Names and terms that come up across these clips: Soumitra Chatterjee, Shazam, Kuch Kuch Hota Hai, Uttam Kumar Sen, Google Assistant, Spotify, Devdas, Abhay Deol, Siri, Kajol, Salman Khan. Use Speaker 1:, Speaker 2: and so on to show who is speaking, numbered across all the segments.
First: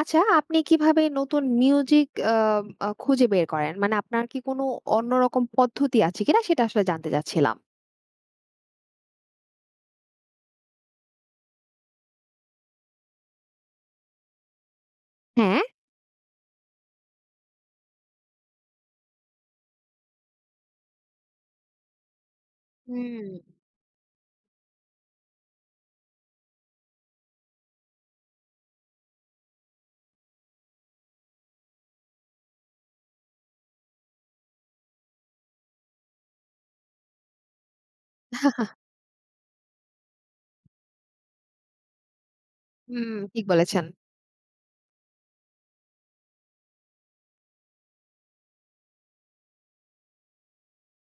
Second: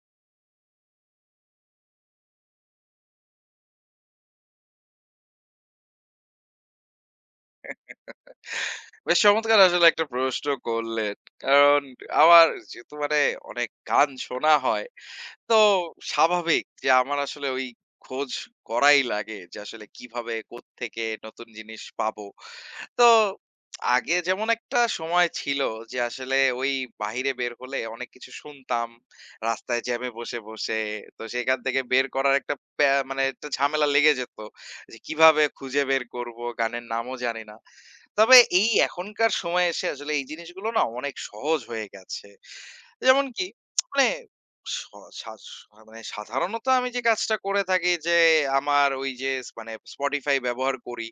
Speaker 1: আচ্ছা, আপনি কিভাবে নতুন মিউজিক আ আ খুঁজে বের করেন? মানে আপনার কি কোনো অন্যরকম পদ্ধতি আছে কিনা সেটা আসলে জানতে চাচ্ছিলাম।
Speaker 2: বেশ চমৎকার আসলে একটা প্রশ্ন করলেন। কারণ আমার যেহেতু অনেক গান শোনা হয়, তো
Speaker 1: হ্যাঁ?
Speaker 2: স্বাভাবিক যে আমার আসলে ওই খোঁজ করাই লাগে যে আসলে কিভাবে কোত্থেকে নতুন জিনিস পাবো। তো
Speaker 1: হুম।
Speaker 2: আগে যেমন একটা সময় ছিল যে আসলে ওই বাহিরে বের হলে অনেক কিছু শুনতাম। রাস্তায় জ্যামে বসে। তো সেখান থেকে বের করার একটা প্যা মানে একটা ঝামেলা লেগে যেত। যে কিভাবে খুঁজে বের করব গানের নামও জানি না। তবে এই এখনকার সময়ে এসে আসলে এই জিনিসগুলো না অনেক সহজ হয়ে গেছে।
Speaker 1: হুম,
Speaker 2: যেমন
Speaker 1: ঠিক
Speaker 2: কি
Speaker 1: বলেছেন।
Speaker 2: মানে স সা মানে সাধারণত আমি যে কাজটা করে থাকি যে আমার ওই যে স- মানে Spotify ব্যবহার করি।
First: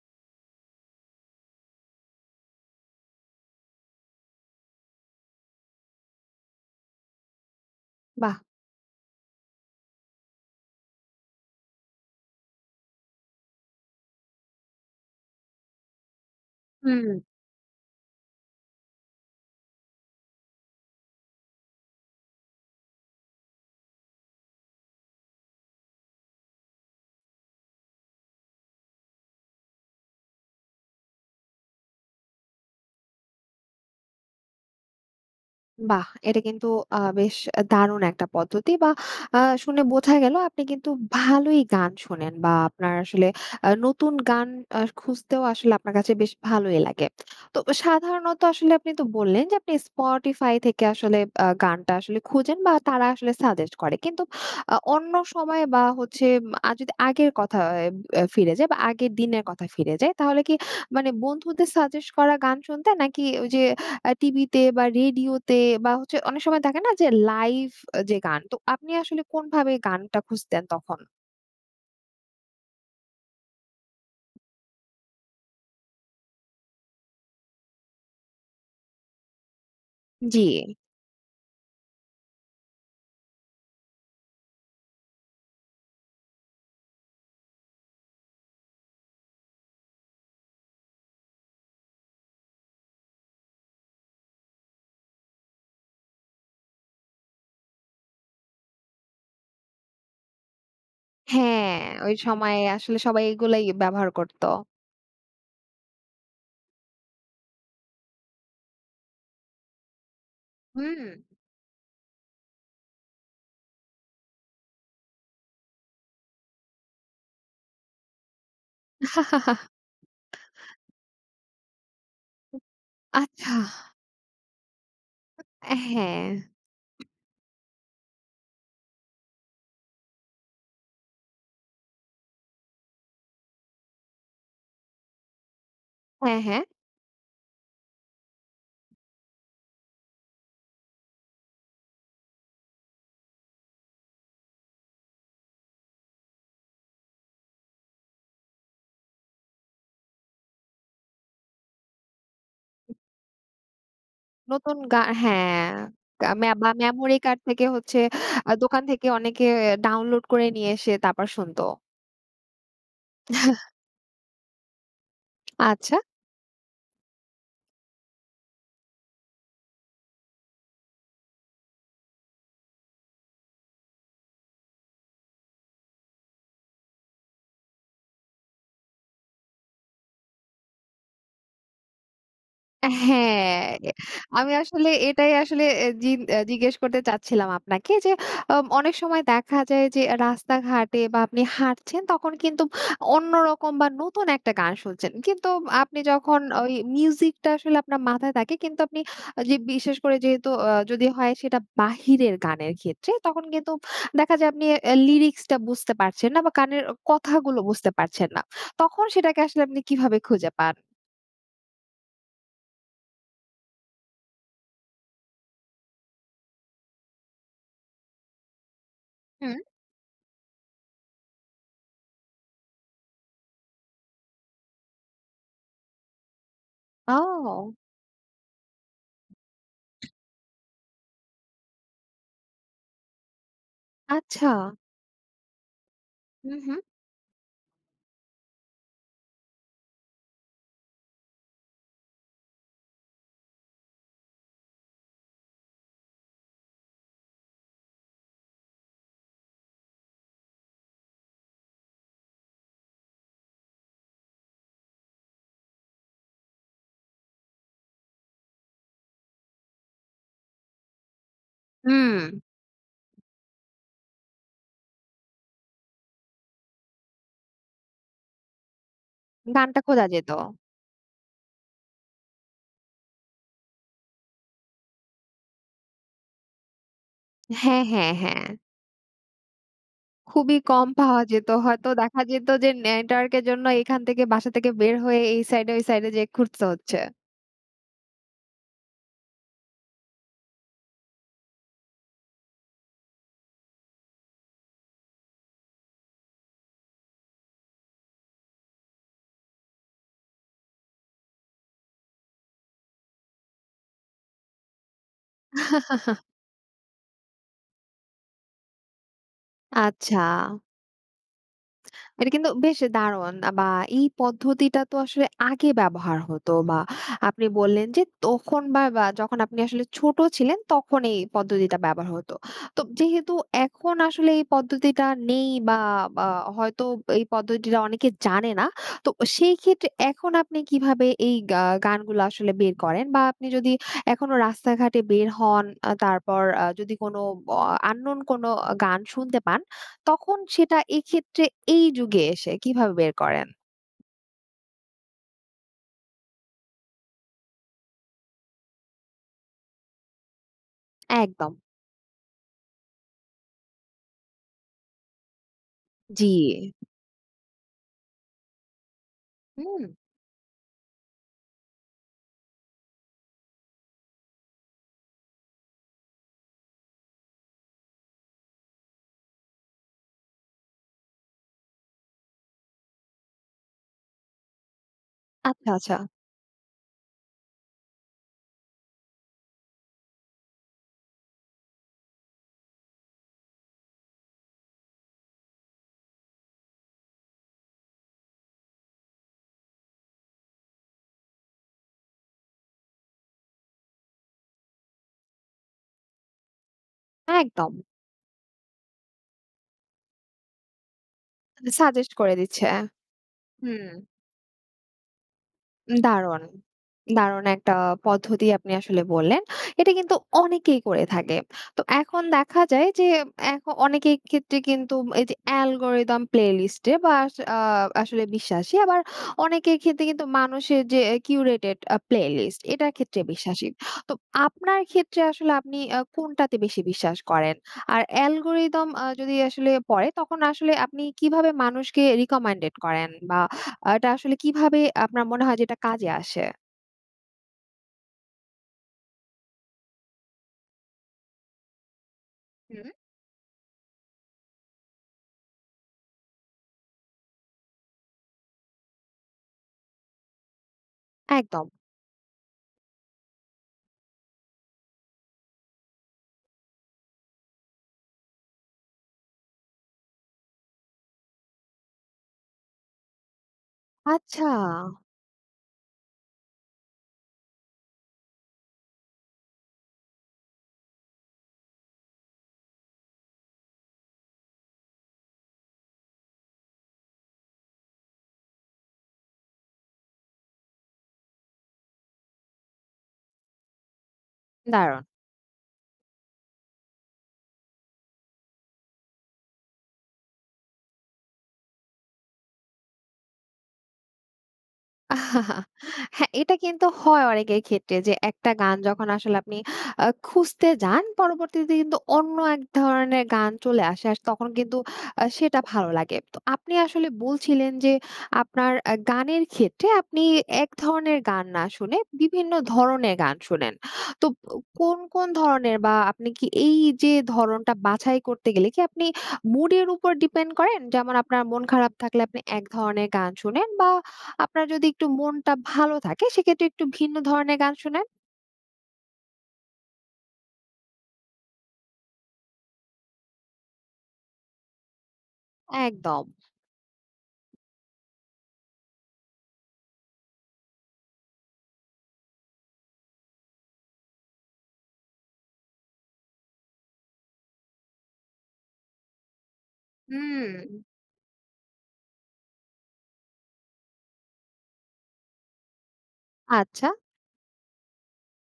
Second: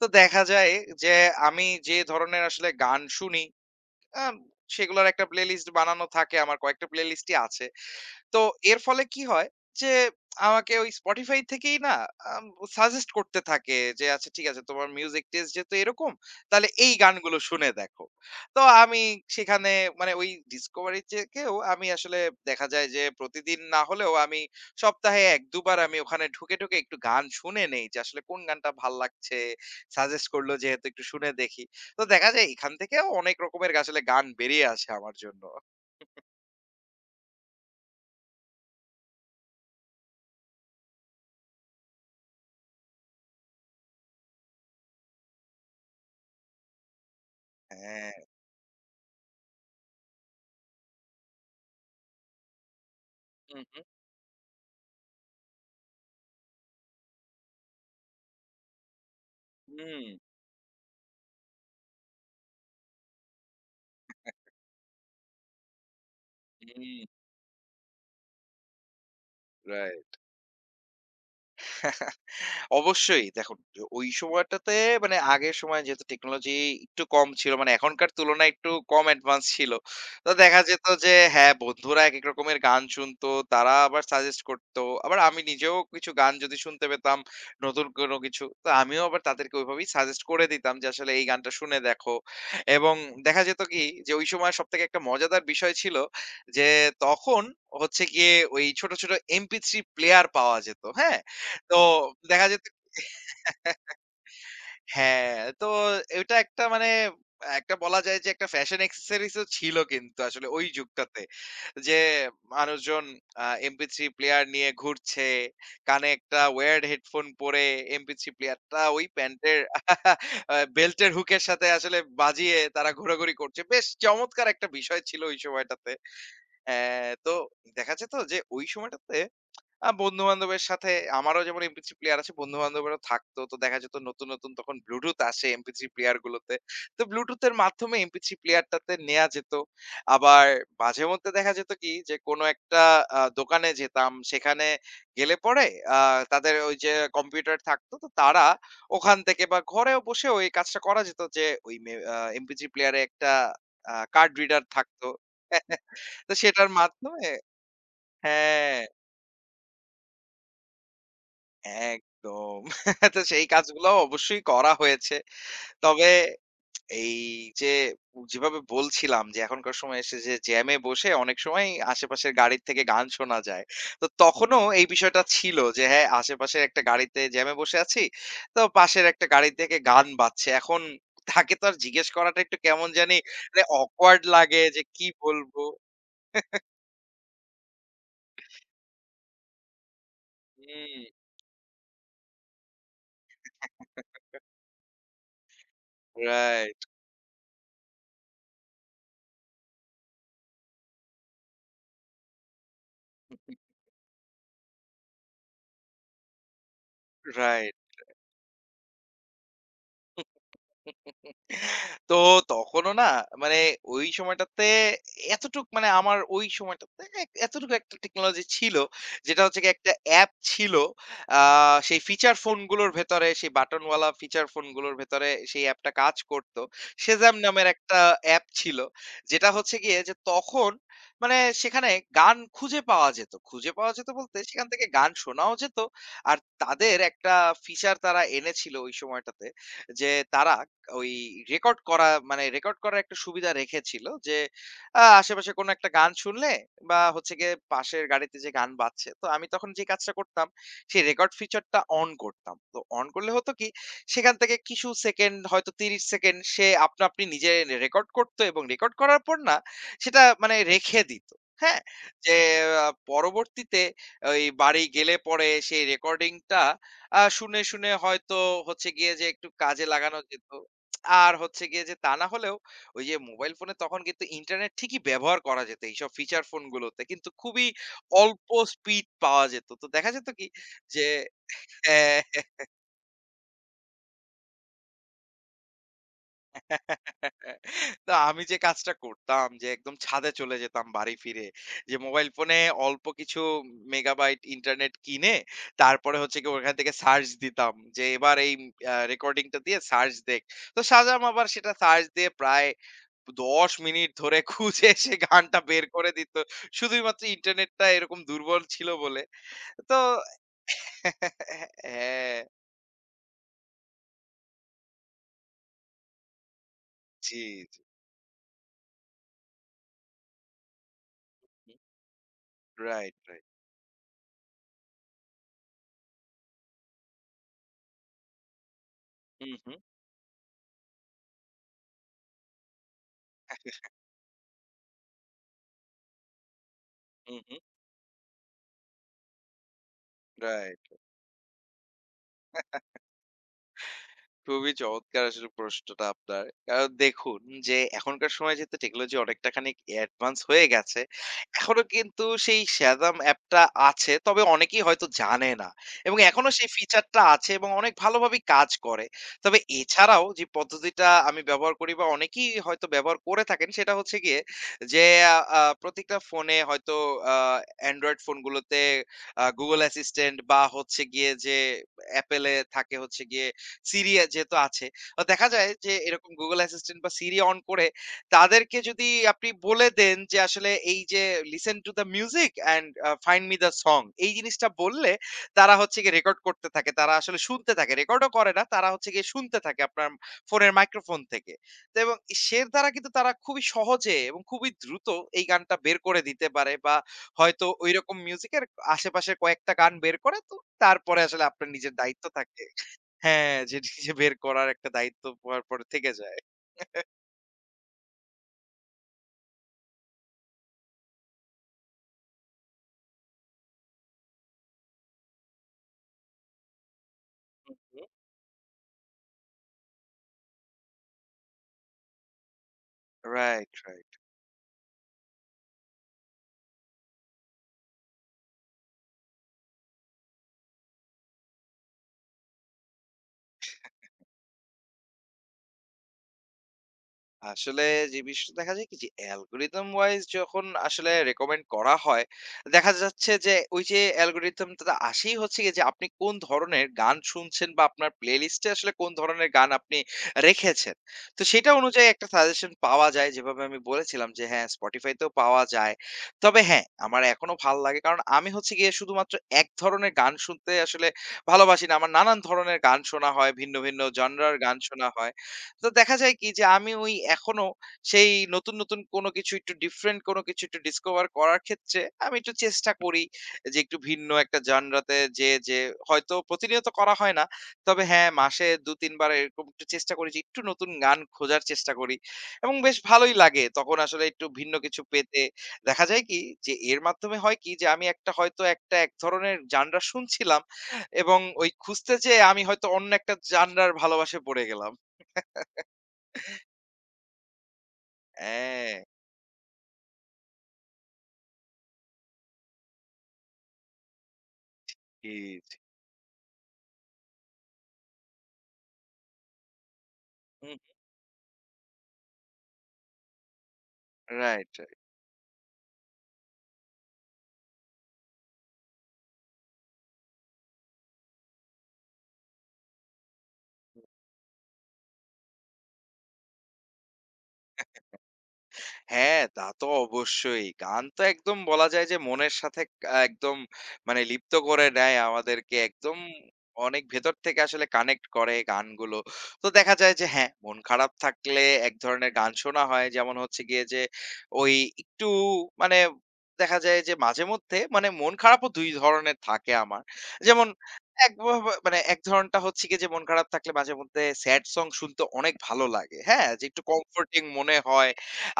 Speaker 2: তো দেখা যায় যে আমি যে ধরনের আসলে গান শুনি, আ সেগুলোর একটা প্লেলিস্ট বানানো থাকে। আমার কয়েকটা প্লেলিস্টই আছে।
Speaker 1: বাহ!
Speaker 2: তো এর ফলে কি হয় যে আমাকে ওই Spotify থেকেই না আম সাজেস্ট করতে থাকে যে, "আচ্ছা ঠিক আছে তোমার মিউজিক টেস্ট যেহেতু এরকম, তাহলে এই
Speaker 1: হুম।
Speaker 2: গানগুলো শুনে দেখো।" তো আমি সেখানে মানে ওই ডিসকভারি থেকেও আমি আসলে দেখা যায় যে প্রতিদিন না হলেও আমি সপ্তাহে ১-২ বার আমি ওখানে ঢুকে একটু গান শুনে নেই যে আসলে কোন গানটা ভাল লাগছে। সাজেস্ট করলো যেহেতু একটু শুনে দেখি। তো দেখা যায় এখান থেকেও অনেক রকমের আসলে গান বেরিয়ে আসে আমার জন্য।
Speaker 1: বাহ! এটা কিন্তু বেশ দারুণ একটা পদ্ধতি বা শুনে বোঝা গেল আপনি কিন্তু ভালোই গান শোনেন বা আপনার আসলে নতুন গান খুঁজতেও আসলে আপনার কাছে বেশ ভালোই লাগে। তো
Speaker 2: হ্যাঁ।
Speaker 1: সাধারণত আসলে আপনি তো বললেন যে আপনি Spotify থেকে আসলে গানটা আসলে খোঁজেন বা তারা আসলে
Speaker 2: হু,
Speaker 1: সাজেস্ট
Speaker 2: হু।
Speaker 1: করে। কিন্তু অন্য সময় বা হচ্ছে যদি আগের কথা এ আ ফিরে যাই বা আগের দিনের কথা ফিরে
Speaker 2: হুম।
Speaker 1: যাই, তাহলে কি মানে বন্ধুদের সাজেস্ট করা গান শুনতেন? নাকি ওই যে টিভিতে বা রেডিওতে বা হচ্ছে অনেক সময় থাকে না
Speaker 2: Mm,
Speaker 1: যে লাইভ যে গান। তো আপনি আসলে কোনভাবে
Speaker 2: right.
Speaker 1: গানটা খুঁজতেন তখন?
Speaker 2: অবশ্যই দেখুন ওই সময়টাতে মানে আগের সময় যেহেতু টেকনোলজি একটু কম ছিল, মানে এখনকার তুলনায় একটু কম অ্যাডভান্স ছিল। তো
Speaker 1: জি।
Speaker 2: দেখা যেত যে হ্যাঁ, বন্ধুরা একেক রকমের গান শুনতো, তারা আবার সাজেস্ট করতো। আবার আমি নিজেও কিছু গান যদি শুনতে পেতাম নতুন কোনো কিছু, তো আমিও আবার তাদেরকে ওইভাবেই সাজেস্ট করে দিতাম যে আসলে এই গানটা শুনে দেখো। এবং দেখা যেত কি যে ওই সময় সবথেকে একটা মজাদার বিষয় ছিল যে তখন হচ্ছে গিয়ে ওই ছোট, ছোট MP3 প্লেয়ার পাওয়া যেত। হ্যাঁ? তো
Speaker 1: হ্যাঁ, ওই
Speaker 2: দেখা
Speaker 1: সময়ে
Speaker 2: যেত,
Speaker 1: আসলে সবাই এগুলাই ব্যবহার করত।
Speaker 2: হ্যাঁ, তো এটা একটা মানে একটা বলা যায় যে একটা ফ্যাশন অ্যাক্সেসরিজ ও ছিল কিন্তু আসলে ওই
Speaker 1: হুম।
Speaker 2: যুগটাতে। যে মানুষজন আ MP3 প্লেয়ার নিয়ে ঘুরছে। কানে একটা wired হেডফোন পরে MP3 প্লেয়ারটা ওই প্যান্টের আ বেল্টের হুকের সাথে আসলে বাজিয়ে তারা ঘোরাঘুরি
Speaker 1: আচ্ছা।
Speaker 2: করছে। বেশ চমৎকার একটা বিষয় ছিল ওই সময়টাতে।
Speaker 1: হ্যাঁ,
Speaker 2: হ্যাঁ, তো দেখা যেত যে ওই সময়টাতে বন্ধু-বান্ধবের সাথে আমারও যেমন MP3 প্লেয়ার আছে, বন্ধু-বান্ধবেরও থাকতো। তো দেখা যেত নতুন, নতুন তখন Bluetooth আসে MP3 প্লেয়ার
Speaker 1: হ্যাঁ,
Speaker 2: গুলোতে।
Speaker 1: হ্যাঁ।
Speaker 2: তো Bluetooth এর মাধ্যমে MP3 প্লেয়ারটাতে নেয়া যেত। আবার মাঝেমধ্যে দেখা যেত কি যে কোন একটা দোকানে যেতাম। সেখানে গেলে পরে আ তাদের ওই যে কম্পিউটার থাকতো। তো তারা ওখান থেকে বা ঘরেও বসেও এই কাজটা করা যেত যে ওই মে আ MP3 প্লেয়ারে একটা কার্ড রিডার
Speaker 1: নতুন গা
Speaker 2: থাকতো।
Speaker 1: হ্যাঁ, গা
Speaker 2: তো
Speaker 1: মে বা
Speaker 2: সেটার
Speaker 1: মেমোরি
Speaker 2: মাধ্যমে
Speaker 1: কার্ড থেকে হচ্ছে
Speaker 2: হ্যাঁ।
Speaker 1: দোকান থেকে অনেকে ডাউনলোড করে নিয়ে এসে তারপর শুনত।
Speaker 2: একদম। তো সেই কাজগুলাও অবশ্যই করা হয়েছে।
Speaker 1: আচ্ছা।
Speaker 2: তবে এই যে যেভাবে বলছিলাম যে এখনকার সময় এসে যে জ্যামে বসে অনেক সময় আশেপাশের গাড়ির থেকে গান শোনা যায়। তো তখনও এই বিষয়টা ছিল যে হ্যাঁ, আশেপাশের একটা গাড়িতে জ্যামে বসে আছি। তো পাশের একটা গাড়ি থেকে গান বাজছে। এখন তাকে তো আর জিজ্ঞেস করাটা একটু কেমন জানি
Speaker 1: হ্যাঁ,
Speaker 2: মানে awkward
Speaker 1: আমি
Speaker 2: লাগে যে
Speaker 1: আসলে
Speaker 2: কি
Speaker 1: এটাই
Speaker 2: বলবো?
Speaker 1: আসলে এ জি এ জিজ্ঞেস করতে চাচ্ছিলাম আপনাকে যে অনেক সময় দেখা যায় যে
Speaker 2: হুম,
Speaker 1: রাস্তাঘাটে বা আপনি হাঁটছেন তখন কিন্তু অন্যরকম বা নতুন একটা গান শুনছেন। কিন্তু আপনি যখন ওই
Speaker 2: রাইট,
Speaker 1: মিউজিকটা আসলে আপনার মাথায় থাকে কিন্তু আপনি যে বিশেষ করে যেহেতু যদি হয় সেটা বাহিরের গানের ক্ষেত্রে তখন কিন্তু দেখা যায় আপনি লিরিক্সটা বুঝতে পারছেন না বা গানের কথাগুলো
Speaker 2: রাইট।
Speaker 1: বুঝতে পারছেন না। তখন সেটাকে আসলে আপনি কিভাবে খুঁজে পান?
Speaker 2: তো তখনও না, মানে ওই সময়টাতে এতটুক মানে আমার ওই সময়টাতে এতটুকু একটা টেকনোলজি ছিল, যেটা
Speaker 1: হুম।
Speaker 2: হচ্ছে কি একটা অ্যাপ ছিল, আহ, সেই ফিচার ফোনগুলোর ভেতরে সেই বাটনওয়ালা ফিচার ফোনগুলোর ভেতরে সেই অ্যাপটা কাজ করতো, সেজাম নামের
Speaker 1: ও!
Speaker 2: একটা অ্যাপ ছিল যেটা হচ্ছে গিয়ে যে তখন মানে সেখানে গান খুঁজে পাওয়া যেত, খুঁজে পাওয়া যেত বলতে
Speaker 1: আচ্ছা।
Speaker 2: সেখান থেকে গান শোনাও যেত, আর
Speaker 1: হু, হু।
Speaker 2: তাদের একটা ফিচার তারা এনেছিল ওই সময়টাতে যে তারা ওই রেকর্ড করা মানে রেকর্ড করার একটা সুবিধা রেখেছিল যে আশেপাশে কোনো একটা গান শুনলে বা হচ্ছে গিয়ে পাশের গাড়িতে যে গান বাজছে, তো আমি তখন যে কাজটা করতাম সেই রেকর্ড ফিচারটা অন করতাম। তো অন করলে হতো কি, সেখান থেকে কিছু সেকেন্ড, হয়তো ৩০ সেকেন্ড সে আপনা আপনি নিজে রেকর্ড করতো এবং রেকর্ড করার পর না সেটা মানে রেখে দিত। হ্যাঁ?
Speaker 1: হুম,
Speaker 2: যে পরবর্তীতে ওই বাড়ি গেলে পরে সেই রেকর্ডিংটা শুনে, শুনে হয়তো হচ্ছে গিয়ে যে একটু
Speaker 1: গানটা
Speaker 2: কাজে
Speaker 1: খোঁজা
Speaker 2: লাগানো
Speaker 1: যেত।
Speaker 2: যেত। আর হচ্ছে গিয়ে যে তা না হলেও ওই যে মোবাইল ফোনে তখন কিন্তু ইন্টারনেট ঠিকই ব্যবহার করা যেত, এইসব ফিচার ফোনগুলোতে কিন্তু খুবই
Speaker 1: হ্যাঁ, হ্যাঁ, হ্যাঁ।
Speaker 2: অল্প স্পিড পাওয়া যেত। তো দেখা যেত কি
Speaker 1: খুবই কম
Speaker 2: যে
Speaker 1: পাওয়া যেত। হয়তো দেখা যেত যে নেটওয়ার্কের জন্য এখান থেকে বাসা থেকে বের হয়ে এই সাইডে ওই সাইডে যেয়ে খুঁজতে হচ্ছে।
Speaker 2: না আমি যে কাজটা করতাম যে একদম ছাদে চলে যেতাম বাড়ি ফিরে, যে মোবাইল ফোনে অল্প কিছু মেগাবাইট ইন্টারনেট কিনে তারপরে হচ্ছে কি ওখান থেকে সার্চ দিতাম যে এবার এই রেকর্ডিংটা দিয়ে সার্চ দেখ। তো সাজাম আবার সেটা সার্চ দিয়ে প্রায় 10 মিনিট ধরে খুঁজে সে গানটা বের করে দিত, শুধুমাত্র ইন্টারনেটটা এরকম দুর্বল ছিল বলে। তো
Speaker 1: আচ্ছা। এটা
Speaker 2: হ্যাঁ।
Speaker 1: কিন্তু বেশ দারুণ বা এই পদ্ধতিটা তো আসলে আগে ব্যবহার হতো বা
Speaker 2: জি।
Speaker 1: আপনি বললেন যে তখন বা বা যখন আপনি আসলে ছোট ছিলেন তখন এই পদ্ধতিটা ব্যবহার হতো। তো
Speaker 2: রাইট
Speaker 1: যেহেতু
Speaker 2: রাইট
Speaker 1: এখন আসলে এই পদ্ধতিটা নেই বা বা হয়তো এই পদ্ধতিটা অনেকে জানে না। তো
Speaker 2: হুম
Speaker 1: সেই
Speaker 2: হুম
Speaker 1: ক্ষেত্রে এখন আপনি কিভাবে এই গানগুলো আসলে বের করেন বা আপনি যদি এখনো রাস্তাঘাটে বের হন, তারপর যদি কোনো
Speaker 2: হুম হুম
Speaker 1: আননোন কোনো গান শুনতে পান তখন সেটা
Speaker 2: রাইট।
Speaker 1: এক্ষেত্রে এই যুগে এসে কিভাবে বের করেন?
Speaker 2: খুবই চমৎকার আসলে প্রশ্নটা আপনার। কারণ দেখুন যে এখনকার সময়ে যেহেতু টেকনোলজি অনেকটা খানিক অ্যাডভান্স হয়ে গেছে,
Speaker 1: একদম।
Speaker 2: এখনো কিন্তু সেই Shazam অ্যাপটা আছে। তবে অনেকেই হয়তো জানে না। এবং
Speaker 1: জি।
Speaker 2: এখনো সেই ফিচারটা আছে এবং অনেক ভালোভাবেই কাজ করে। তবে
Speaker 1: হুম।
Speaker 2: এছাড়াও যে পদ্ধতিটা আমি ব্যবহার করি বা অনেকেই হয়তো ব্যবহার করে থাকেন সেটা হচ্ছে গিয়ে যে আ আ প্রত্যেকটা ফোনে হয়তো, আ Android ফোনগুলোতে Google Assistant, বা হচ্ছে গিয়ে যে Apple এ থাকে হচ্ছে গিয়ে সিরি যেহেতু আছে। তো দেখা
Speaker 1: আচ্ছা,
Speaker 2: যায় যে
Speaker 1: আচ্ছা।
Speaker 2: এরকম Google Assistant বা Siri অন করে তাদেরকে যদি আপনি বলে দেন যে আসলে এই যে listen to the music and find me the song, এই জিনিসটা বললে তারা হচ্ছে গিয়ে রেকর্ড করতে থাকে। তারা আসলে শুনতে থাকে। রেকর্ডও করে না। তারা হচ্ছে গিয়ে শুনতে থাকে আপনার ফোনের মাইক্রোফোন থেকে। তো এবং সের দ্বারা কিন্তু তারা খুবই সহজে এবং খুবই দ্রুত এই গানটা বের করে দিতে পারে বা হয়তো
Speaker 1: একদম।
Speaker 2: ঐরকম মিউজিকের আশেপাশে কয়েকটা গান বের করে, তো তারপরে আসলে আপনার নিজের
Speaker 1: সাজেস্ট
Speaker 2: দায়িত্ব
Speaker 1: করে
Speaker 2: থাকে।
Speaker 1: দিচ্ছে।
Speaker 2: হ্যাঁ, যে
Speaker 1: হুম।
Speaker 2: নিজে বের করার একটা দায়িত্ব পরে থেকে যায়।
Speaker 1: দারুণ, দারুণ একটা পদ্ধতি আপনি আসলে বললেন। এটা কিন্তু অনেকেই করে থাকে। তো এখন দেখা যায় যে এখন অনেকের ক্ষেত্রে কিন্তু এই যে অ্যালগরিদম প্লেলিস্টে বা আস আ
Speaker 2: হু, হু।
Speaker 1: আসলে বিশ্বাসী, আবার অনেকের ক্ষেত্রে কিন্তু মানুষের যে কিউরেটেড প্লেলিস্ট এটার ক্ষেত্রে বিশ্বাসী।
Speaker 2: রাইট।
Speaker 1: তো আপনার ক্ষেত্রে আসলে আপনি কোনটাতে বেশি বিশ্বাস করেন? আর অ্যালগরিদম যদি আসলে পড়ে তখন আসলে আপনি কিভাবে মানুষকে রিকমেন্ডেড করেন বা এটা আসলে কিভাবে আপনার মনে হয় যে এটা কাজে আসে?
Speaker 2: আসলে যে বিষয়টা দেখা যায় কি যে অ্যালগরিদম ওয়াইজ যখন আসলে রেকমেন্ড করা হয়,
Speaker 1: হুম।
Speaker 2: দেখা যাচ্ছে যে ওই যে অ্যালগরিদমটা আসেই হচ্ছে গিয়ে যে আপনি কোন ধরনের গান শুনছেন বা আপনার প্লেলিস্টে আসলে কোন ধরনের গান আপনি রেখেছেন, তো
Speaker 1: একদম।
Speaker 2: সেটা অনুযায়ী একটা সাজেশন পাওয়া যায়, যেভাবে আমি বলেছিলাম যে হ্যাঁ, স্পটিফাইতেও পাওয়া যায়। তবে হ্যাঁ, আমার এখনো ভালো লাগে কারণ আমি হচ্ছে গিয়ে শুধুমাত্র এক ধরনের গান শুনতে আসলে ভালোবাসি না, আমার নানান ধরনের গান শোনা হয়, ভিন্ন ভিন্ন
Speaker 1: আচ্ছা,
Speaker 2: জনরার গান শোনা হয়। তো দেখা যায় কি যে আমি ওই এখনো সেই নতুন, নতুন কোনো কিছু, একটু ডিফরেন্ট কোনো কিছু একটু ডিসকভার করার ক্ষেত্রে আমি একটু চেষ্টা করি যে একটু ভিন্ন একটা জানরাতে যেয়ে হয়তো প্রতিনিয়ত করা হয় না। তবে হ্যাঁ, মাসে ২-৩ বার এরকম একটু চেষ্টা করি যে একটু নতুন গান খোঁজার চেষ্টা করি এবং বেশ ভালোই লাগে তখন আসলে একটু ভিন্ন কিছু
Speaker 1: দারুণ।
Speaker 2: পেতে। দেখা যায় কি যে এর মাধ্যমে হয় কি যে আমি একটা হয়তো একটা এক ধরনের জানরা শুনছিলাম এবং ওই খুঁজতে যেয়ে আমি হয়তো অন্য একটা জানরার ভালোবাসায় পড়ে গেলাম।
Speaker 1: হ্যাঁ, এটা কিন্তু হয় অনেকের ক্ষেত্রে যে একটা গান
Speaker 2: হ্যাঁ,
Speaker 1: যখন আসলে আপনি খুঁজতে যান, পরবর্তীতে কিন্তু অন্য এক ধরনের গান চলে আসে। আর তখন কিন্তু সেটা
Speaker 2: ঠিক।
Speaker 1: ভালো লাগে। তো আপনি আসলে বলছিলেন যে আপনার গানের ক্ষেত্রে আপনি এক
Speaker 2: হুম।
Speaker 1: ধরনের গান না শুনে বিভিন্ন ধরনের গান শোনেন। তো
Speaker 2: রাইট।
Speaker 1: কোন ধরনের বা আপনি কি এই যে ধরনটা বাছাই করতে গেলে কি আপনি মুড এর উপর ডিপেন্ড করেন? যেমন আপনার মন খারাপ থাকলে আপনি এক ধরনের গান শোনেন বা আপনার যদি একটু মনটা ভালো থাকে সেক্ষেত্রে একটু ভিন্ন ধরনের গান শোনেন।
Speaker 2: হ্যাঁ, তা তো অবশ্যই। গান তো একদম বলা যায় যে মনের সাথে একদম মানে লিপ্ত করে নেয় আমাদেরকে। একদম
Speaker 1: একদম।
Speaker 2: অনেক ভেতর থেকে আসলে কানেক্ট করে গানগুলো। তো দেখা যায় যে হ্যাঁ, মন খারাপ থাকলে এক ধরনের গান শোনা হয়। যেমন হচ্ছে গিয়ে যে ওই একটু মানে দেখা যায় যে মাঝেমধ্যে মানে মন খারাপও ২ ধরনের থাকে আমার।
Speaker 1: হুম।
Speaker 2: যেমন এক ভ ভ মানে এক ধরনটা হচ্ছে গিয়ে যে মন খারাপ থাকলে মাঝেমধ্যে স্যাড সং শুনতে অনেক ভালো লাগে। হ্যাঁ? যে একটু
Speaker 1: আচ্ছা,
Speaker 2: কমফোর্টিং মনে হয়।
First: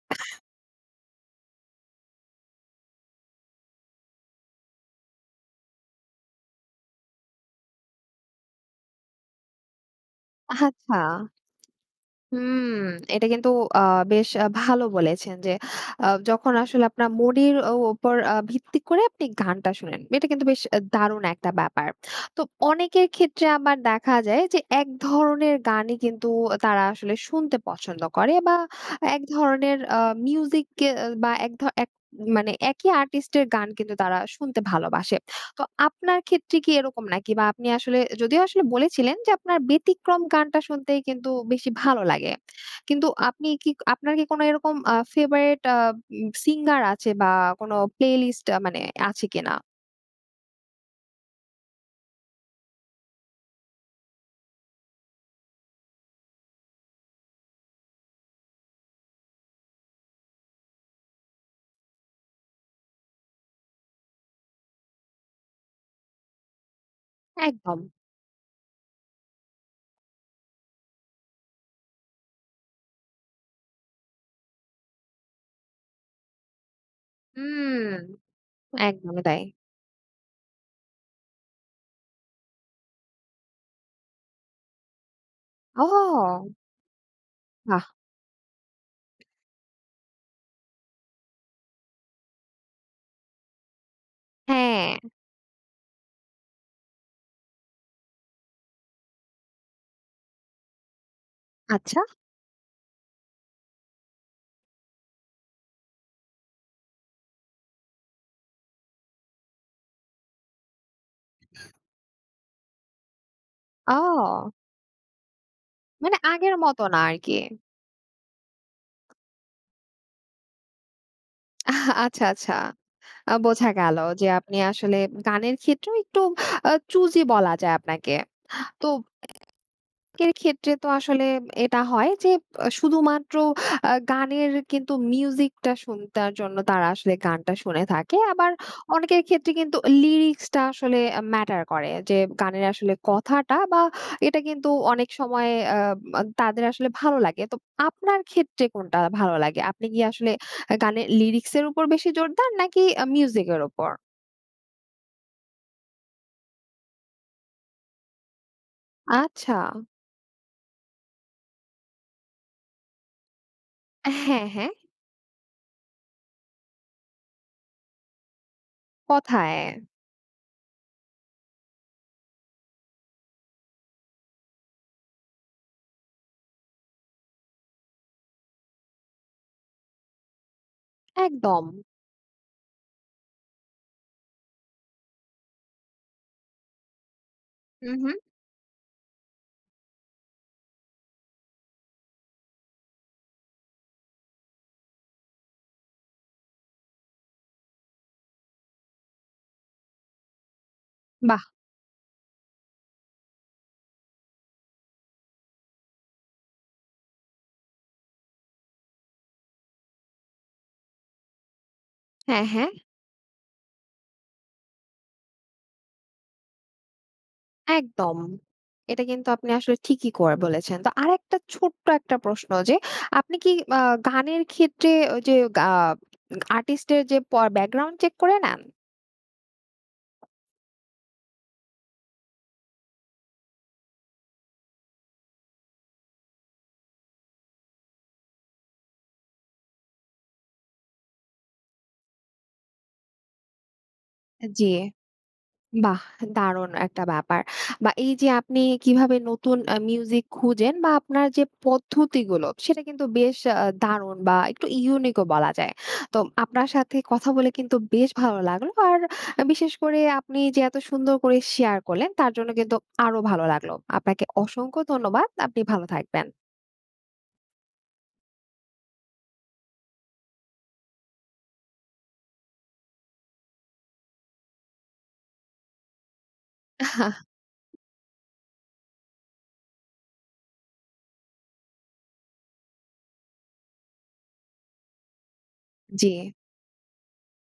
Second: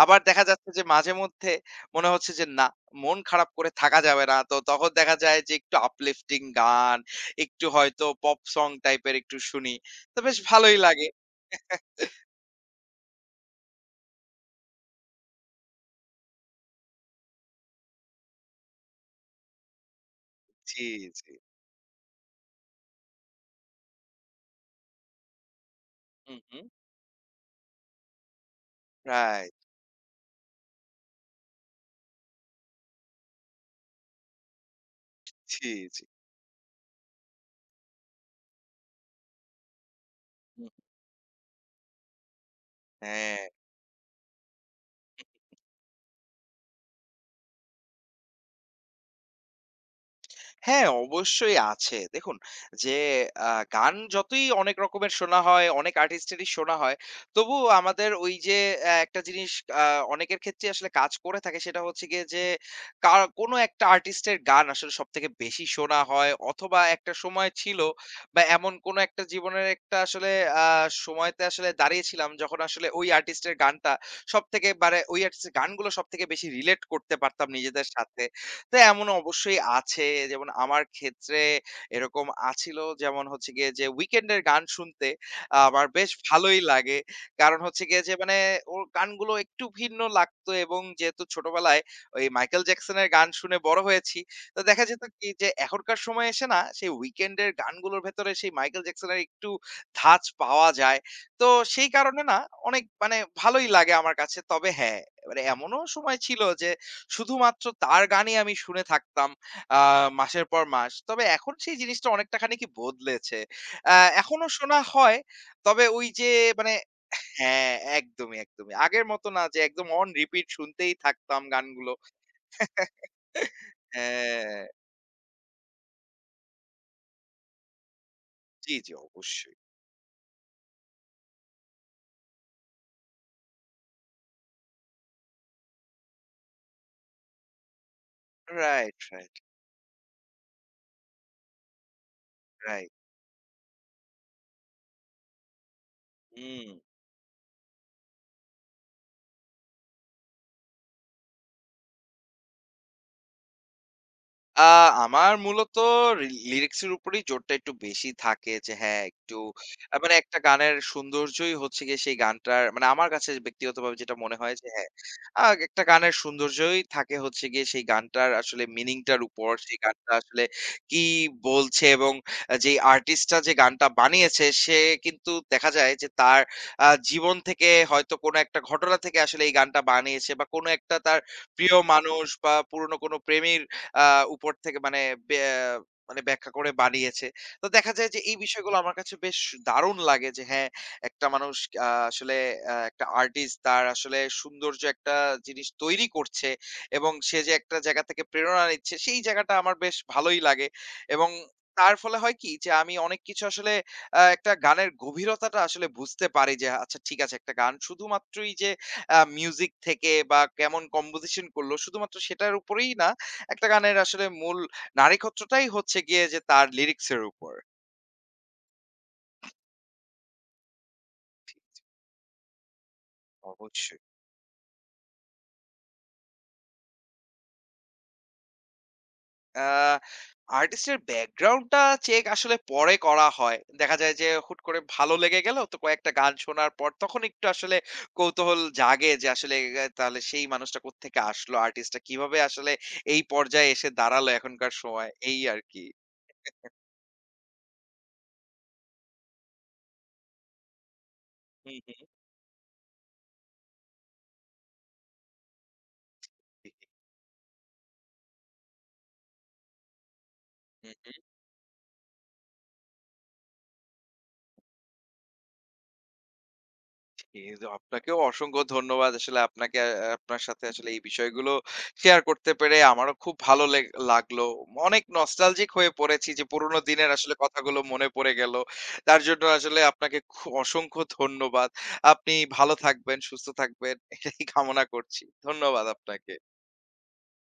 Speaker 2: আবার দেখা যাচ্ছে যে মাঝেমধ্যে মনে হচ্ছে যে না, মন খারাপ করে থাকা যাবে না। তো তখন দেখা যায় যে একটু uplifting গান, একটু হয়তো পপ সং টাইপের একটু শুনি। তো বেশ ভালোই
Speaker 1: আচ্ছা।
Speaker 2: লাগে।
Speaker 1: হুম, এটা কিন্তু আ বেশ ভালো বলেছেন যে যখন আসলে আপনার মুডের ও উপর ভিত্তি করে আপনি গানটা শুনেন। এটা কিন্তু বেশ
Speaker 2: জি,
Speaker 1: দারুণ
Speaker 2: জি।
Speaker 1: একটা ব্যাপার। তো অনেকের ক্ষেত্রে আবার দেখা যায় যে এক ধরনের গানই কিন্তু
Speaker 2: হু, হু।
Speaker 1: তারা আসলে শুনতে পছন্দ করে বা এক
Speaker 2: রাইট।
Speaker 1: ধরনের মিউজিক কে বা এক মানে একই আর্টিস্ট এর গান কিন্তু তারা শুনতে ভালোবাসে। তো
Speaker 2: জি, জি।
Speaker 1: আপনার ক্ষেত্রে কি এরকম নাকি? বা আপনি আসলে যদিও আসলে বলেছিলেন যে আপনার ব্যতিক্রম গানটা
Speaker 2: হুম,
Speaker 1: শুনতেই কিন্তু বেশি ভালো লাগে। কিন্তু
Speaker 2: হ্যাঁ।
Speaker 1: আপনি কি, আপনার কি কোনো এরকম ফেভারিট আ উম সিঙ্গার আছে বা কোনো প্লেলিস্ট মানে আছে কিনা?
Speaker 2: হ্যাঁ, অবশ্যই আছে। দেখুন যে আ গান যতই অনেক রকমের শোনা হয়, অনেক আর্টিস্টেরই শোনা হয়। তবুও আমাদের ওই যে একটা জিনিস আ অনেকের ক্ষেত্রেই আসলে কাজ করে থাকে সেটা হচ্ছে গিয়ে যে কা কোনো একটা আর্টিস্টের গান আসলে সবথেকে বেশি শোনা হয়, অথবা একটা সময় ছিল
Speaker 1: একদম।
Speaker 2: বা এমন কোনো একটা জীবনের একটা আসলে আ সময়তে আসলে দাঁড়িয়েছিলাম যখন আসলে ওই আর্টিস্টের গানটা সবথেকে মানে ওই আর্টিস্টের গানগুলো সবথেকে বেশি রিলেট করতে পারতাম নিজেদের
Speaker 1: হুম,
Speaker 2: সাথে। তো এমন
Speaker 1: একদমই তাই।
Speaker 2: অবশ্যই আছে। যেমন আমার ক্ষেত্রে এরকম আছিল, যেমন হচ্ছে গিয়ে যে উইকেন্ডের গান শুনতে আমার বেশ
Speaker 1: ও!
Speaker 2: ভালোই লাগে। কারণ
Speaker 1: বাহ!
Speaker 2: হচ্ছে গিয়ে যে মানে ওর গানগুলো একটু ভিন্ন লাগতো এবং যেহেতু ছোটবেলায় ওই মাইকেল জ্যাকসনের গান শুনে বড় হয়েছি। তো
Speaker 1: হ্যাঁ,
Speaker 2: দেখা যেত কি যে এখনকার সময়ে এসে না সেই উইকেন্ডের গানগুলোর ভেতরে সেই মাইকেল জ্যাকসনের একটু ধাঁচ পাওয়া যায়। তো সেই
Speaker 1: আচ্ছা।
Speaker 2: কারণে না অনেক মানে ভালোই লাগে আমার কাছে। তবে হ্যাঁ, মানে এমনও সময় ছিল যে শুধুমাত্র তার গানই আমি শুনে থাকতাম আ মাসের পর মাস। তবে এখন সেই জিনিসটা অনেকটা খানিকই বদলেছে। আ এখনো
Speaker 1: ও!
Speaker 2: শোনা হয়। তবে ওই
Speaker 1: মানে
Speaker 2: যে
Speaker 1: আগের
Speaker 2: মানে
Speaker 1: মতো না আরকি।
Speaker 2: হ্যাঁ, একদমই। আগের মত না যে একদম অন রিপিট শুনতেই থাকতাম গানগুলো।
Speaker 1: আচ্ছা, আচ্ছা। বোঝা গেল যে আপনি
Speaker 2: হ্যাঁ,
Speaker 1: আসলে গানের ক্ষেত্রেও একটু চুজি বলা যায় আপনাকে।
Speaker 2: জি,
Speaker 1: তো
Speaker 2: জি অবশ্যই।
Speaker 1: এর ক্ষেত্রে তো আসলে এটা হয় যে শুধুমাত্র গানের কিন্তু মিউজিকটা শুনতার জন্য তারা আসলে গানটা শুনে থাকে। আবার
Speaker 2: রাইট,
Speaker 1: অনেকের
Speaker 2: রাইট,
Speaker 1: ক্ষেত্রে কিন্তু লিরিক্সটা আসলে ম্যাটার করে। যে গানের
Speaker 2: রাইট।
Speaker 1: আসলে কথাটা বা এটা কিন্তু অনেক সময় আ আ তাদের
Speaker 2: হুম।
Speaker 1: আসলে ভালো লাগে। তো আপনার ক্ষেত্রে কোনটা ভালো লাগে? আপনি কি আসলে গানের লিরিক্সের উপর বেশি জোর দেন নাকি মিউজিকের উপর?
Speaker 2: আ আমার মূলত লি লিরিক্স এর উপরেই জোরটা একটু বেশি থাকে যে হ্যাঁ, একটু
Speaker 1: আচ্ছা।
Speaker 2: মানে একটা গানের সৌন্দর্যই হচ্ছে গিয়ে সেই গানটার মানে আমার কাছে ব্যক্তিগতভাবে যেটা মনে
Speaker 1: হ্যাঁ,
Speaker 2: হয় যে
Speaker 1: হ্যাঁ।
Speaker 2: হ্যাঁ, আ একটা গানের সৌন্দর্যই থাকে হচ্ছে গিয়ে সেই গানটার আসলে মিনিংটার উপর,
Speaker 1: কথায়।
Speaker 2: সেই গানটা আসলে কি বলছে, এবং যেই আর্টিস্টটা যে গানটা বানিয়েছে সে কিন্তু দেখা যায় যে তার জীবন থেকে হয়তো কোনো একটা ঘটনা থেকে আসলে এই গানটা বানিয়েছে বা কোনো একটা তার
Speaker 1: একদম।
Speaker 2: প্রিয় মানুষ বা পুরনো কোনো প্রেমের আ উপর থেকে মানে বে মানে ব্যাখ্যা করে বানিয়েছে। তো
Speaker 1: হু,
Speaker 2: দেখা
Speaker 1: হু।
Speaker 2: যায় যে এই বিষয়গুলো আমার কাছে বেশ দারুণ লাগে যে হ্যাঁ, একটা মানুষ আসলে একটা আর্টিস্ট তার আসলে সৌন্দর্য একটা জিনিস তৈরি করছে এবং সে যে একটা জায়গা থেকে প্রেরণা নিচ্ছে সেই জায়গাটা আমার বেশ ভালোই লাগে এবং
Speaker 1: বাহ!
Speaker 2: তার ফলে হয় কি যে আমি অনেক কিছু আসলে একটা গানের গভীরতাটা আসলে বুঝতে পারি যে আচ্ছা ঠিক আছে একটা গান শুধুমাত্রই যে মিউজিক থেকে বা কেমন কম্পোজিশন করলো শুধুমাত্র
Speaker 1: হ্যাঁ,
Speaker 2: সেটার
Speaker 1: হ্যাঁ।
Speaker 2: উপরেই না, একটা গানের আসলে মূল নাড়িক্ষত্রটাই হচ্ছে গিয়ে যে তার লিরিক্স এর উপর।
Speaker 1: একদম। এটা কিন্তু আপনি আসলে ঠিকই করে বলেছেন। তো আরেকটা ছোট্ট একটা প্রশ্ন যে, আপনি কি আ
Speaker 2: অবশ্যই।
Speaker 1: গানের ক্ষেত্রে ওই যে গা আর্টিস্ট এর যে ব্যাকগ্রাউন্ড চেক করে নেন?
Speaker 2: আ আর্টিস্টের ব্যাকগ্রাউন্ডটা চেক আসলে পরে করা হয়। দেখা যায় যে হুট করে ভালো লেগে গেল তো কয়েকটা গান শোনার পর তখন একটু আসলে কৌতূহল জাগে যে আসলে এ তাহলে সেই মানুষটা কোত্থেকে আসলো? আর্টিস্টটা কিভাবে আসলে এই পর্যায়ে এসে দাঁড়ালো
Speaker 1: জি।
Speaker 2: এখনকার সময়? এই আরকি।
Speaker 1: বাহ! দারুণ একটা ব্যাপার। বা এই যে আপনি কিভাবে নতুন মিউজিক খুঁজেন বা আপনার যে
Speaker 2: হুম।
Speaker 1: পদ্ধতিগুলো, সেটা কিন্তু বেশ দারুণ বা একটু ইউনিক ও বলা যায়। তো আপনার সাথে কথা বলে কিন্তু বেশ ভালো লাগলো। আর বিশেষ করে আপনি যে এত
Speaker 2: হুম,
Speaker 1: সুন্দর
Speaker 2: হুম।
Speaker 1: করে শেয়ার করলেন তার জন্য কিন্তু আরো ভালো লাগলো। আপনাকে অসংখ্য ধন্যবাদ। আপনি ভালো থাকবেন।
Speaker 2: কিন্তু আপনাকেও অসংখ্য ধন্যবাদ। আসলে আপনাকে আপনার সাথে আসলে এই বিষয়গুলো শেয়ার করতে পেরে আমারও খুব ভালো লেগ লাগলো। অনেক নস্টালজিক হয়ে পড়েছি যে পুরোনো দিনের আসলে কথাগুলো মনে পড়ে গেল। তার জন্য আসলে আপনাকে অসংখ্য ধন্যবাদ। আপনি ভালো থাকবেন, সুস্থ থাকবেন, এটাই কামনা করছি। ধন্যবাদ
Speaker 1: জি।
Speaker 2: আপনাকে।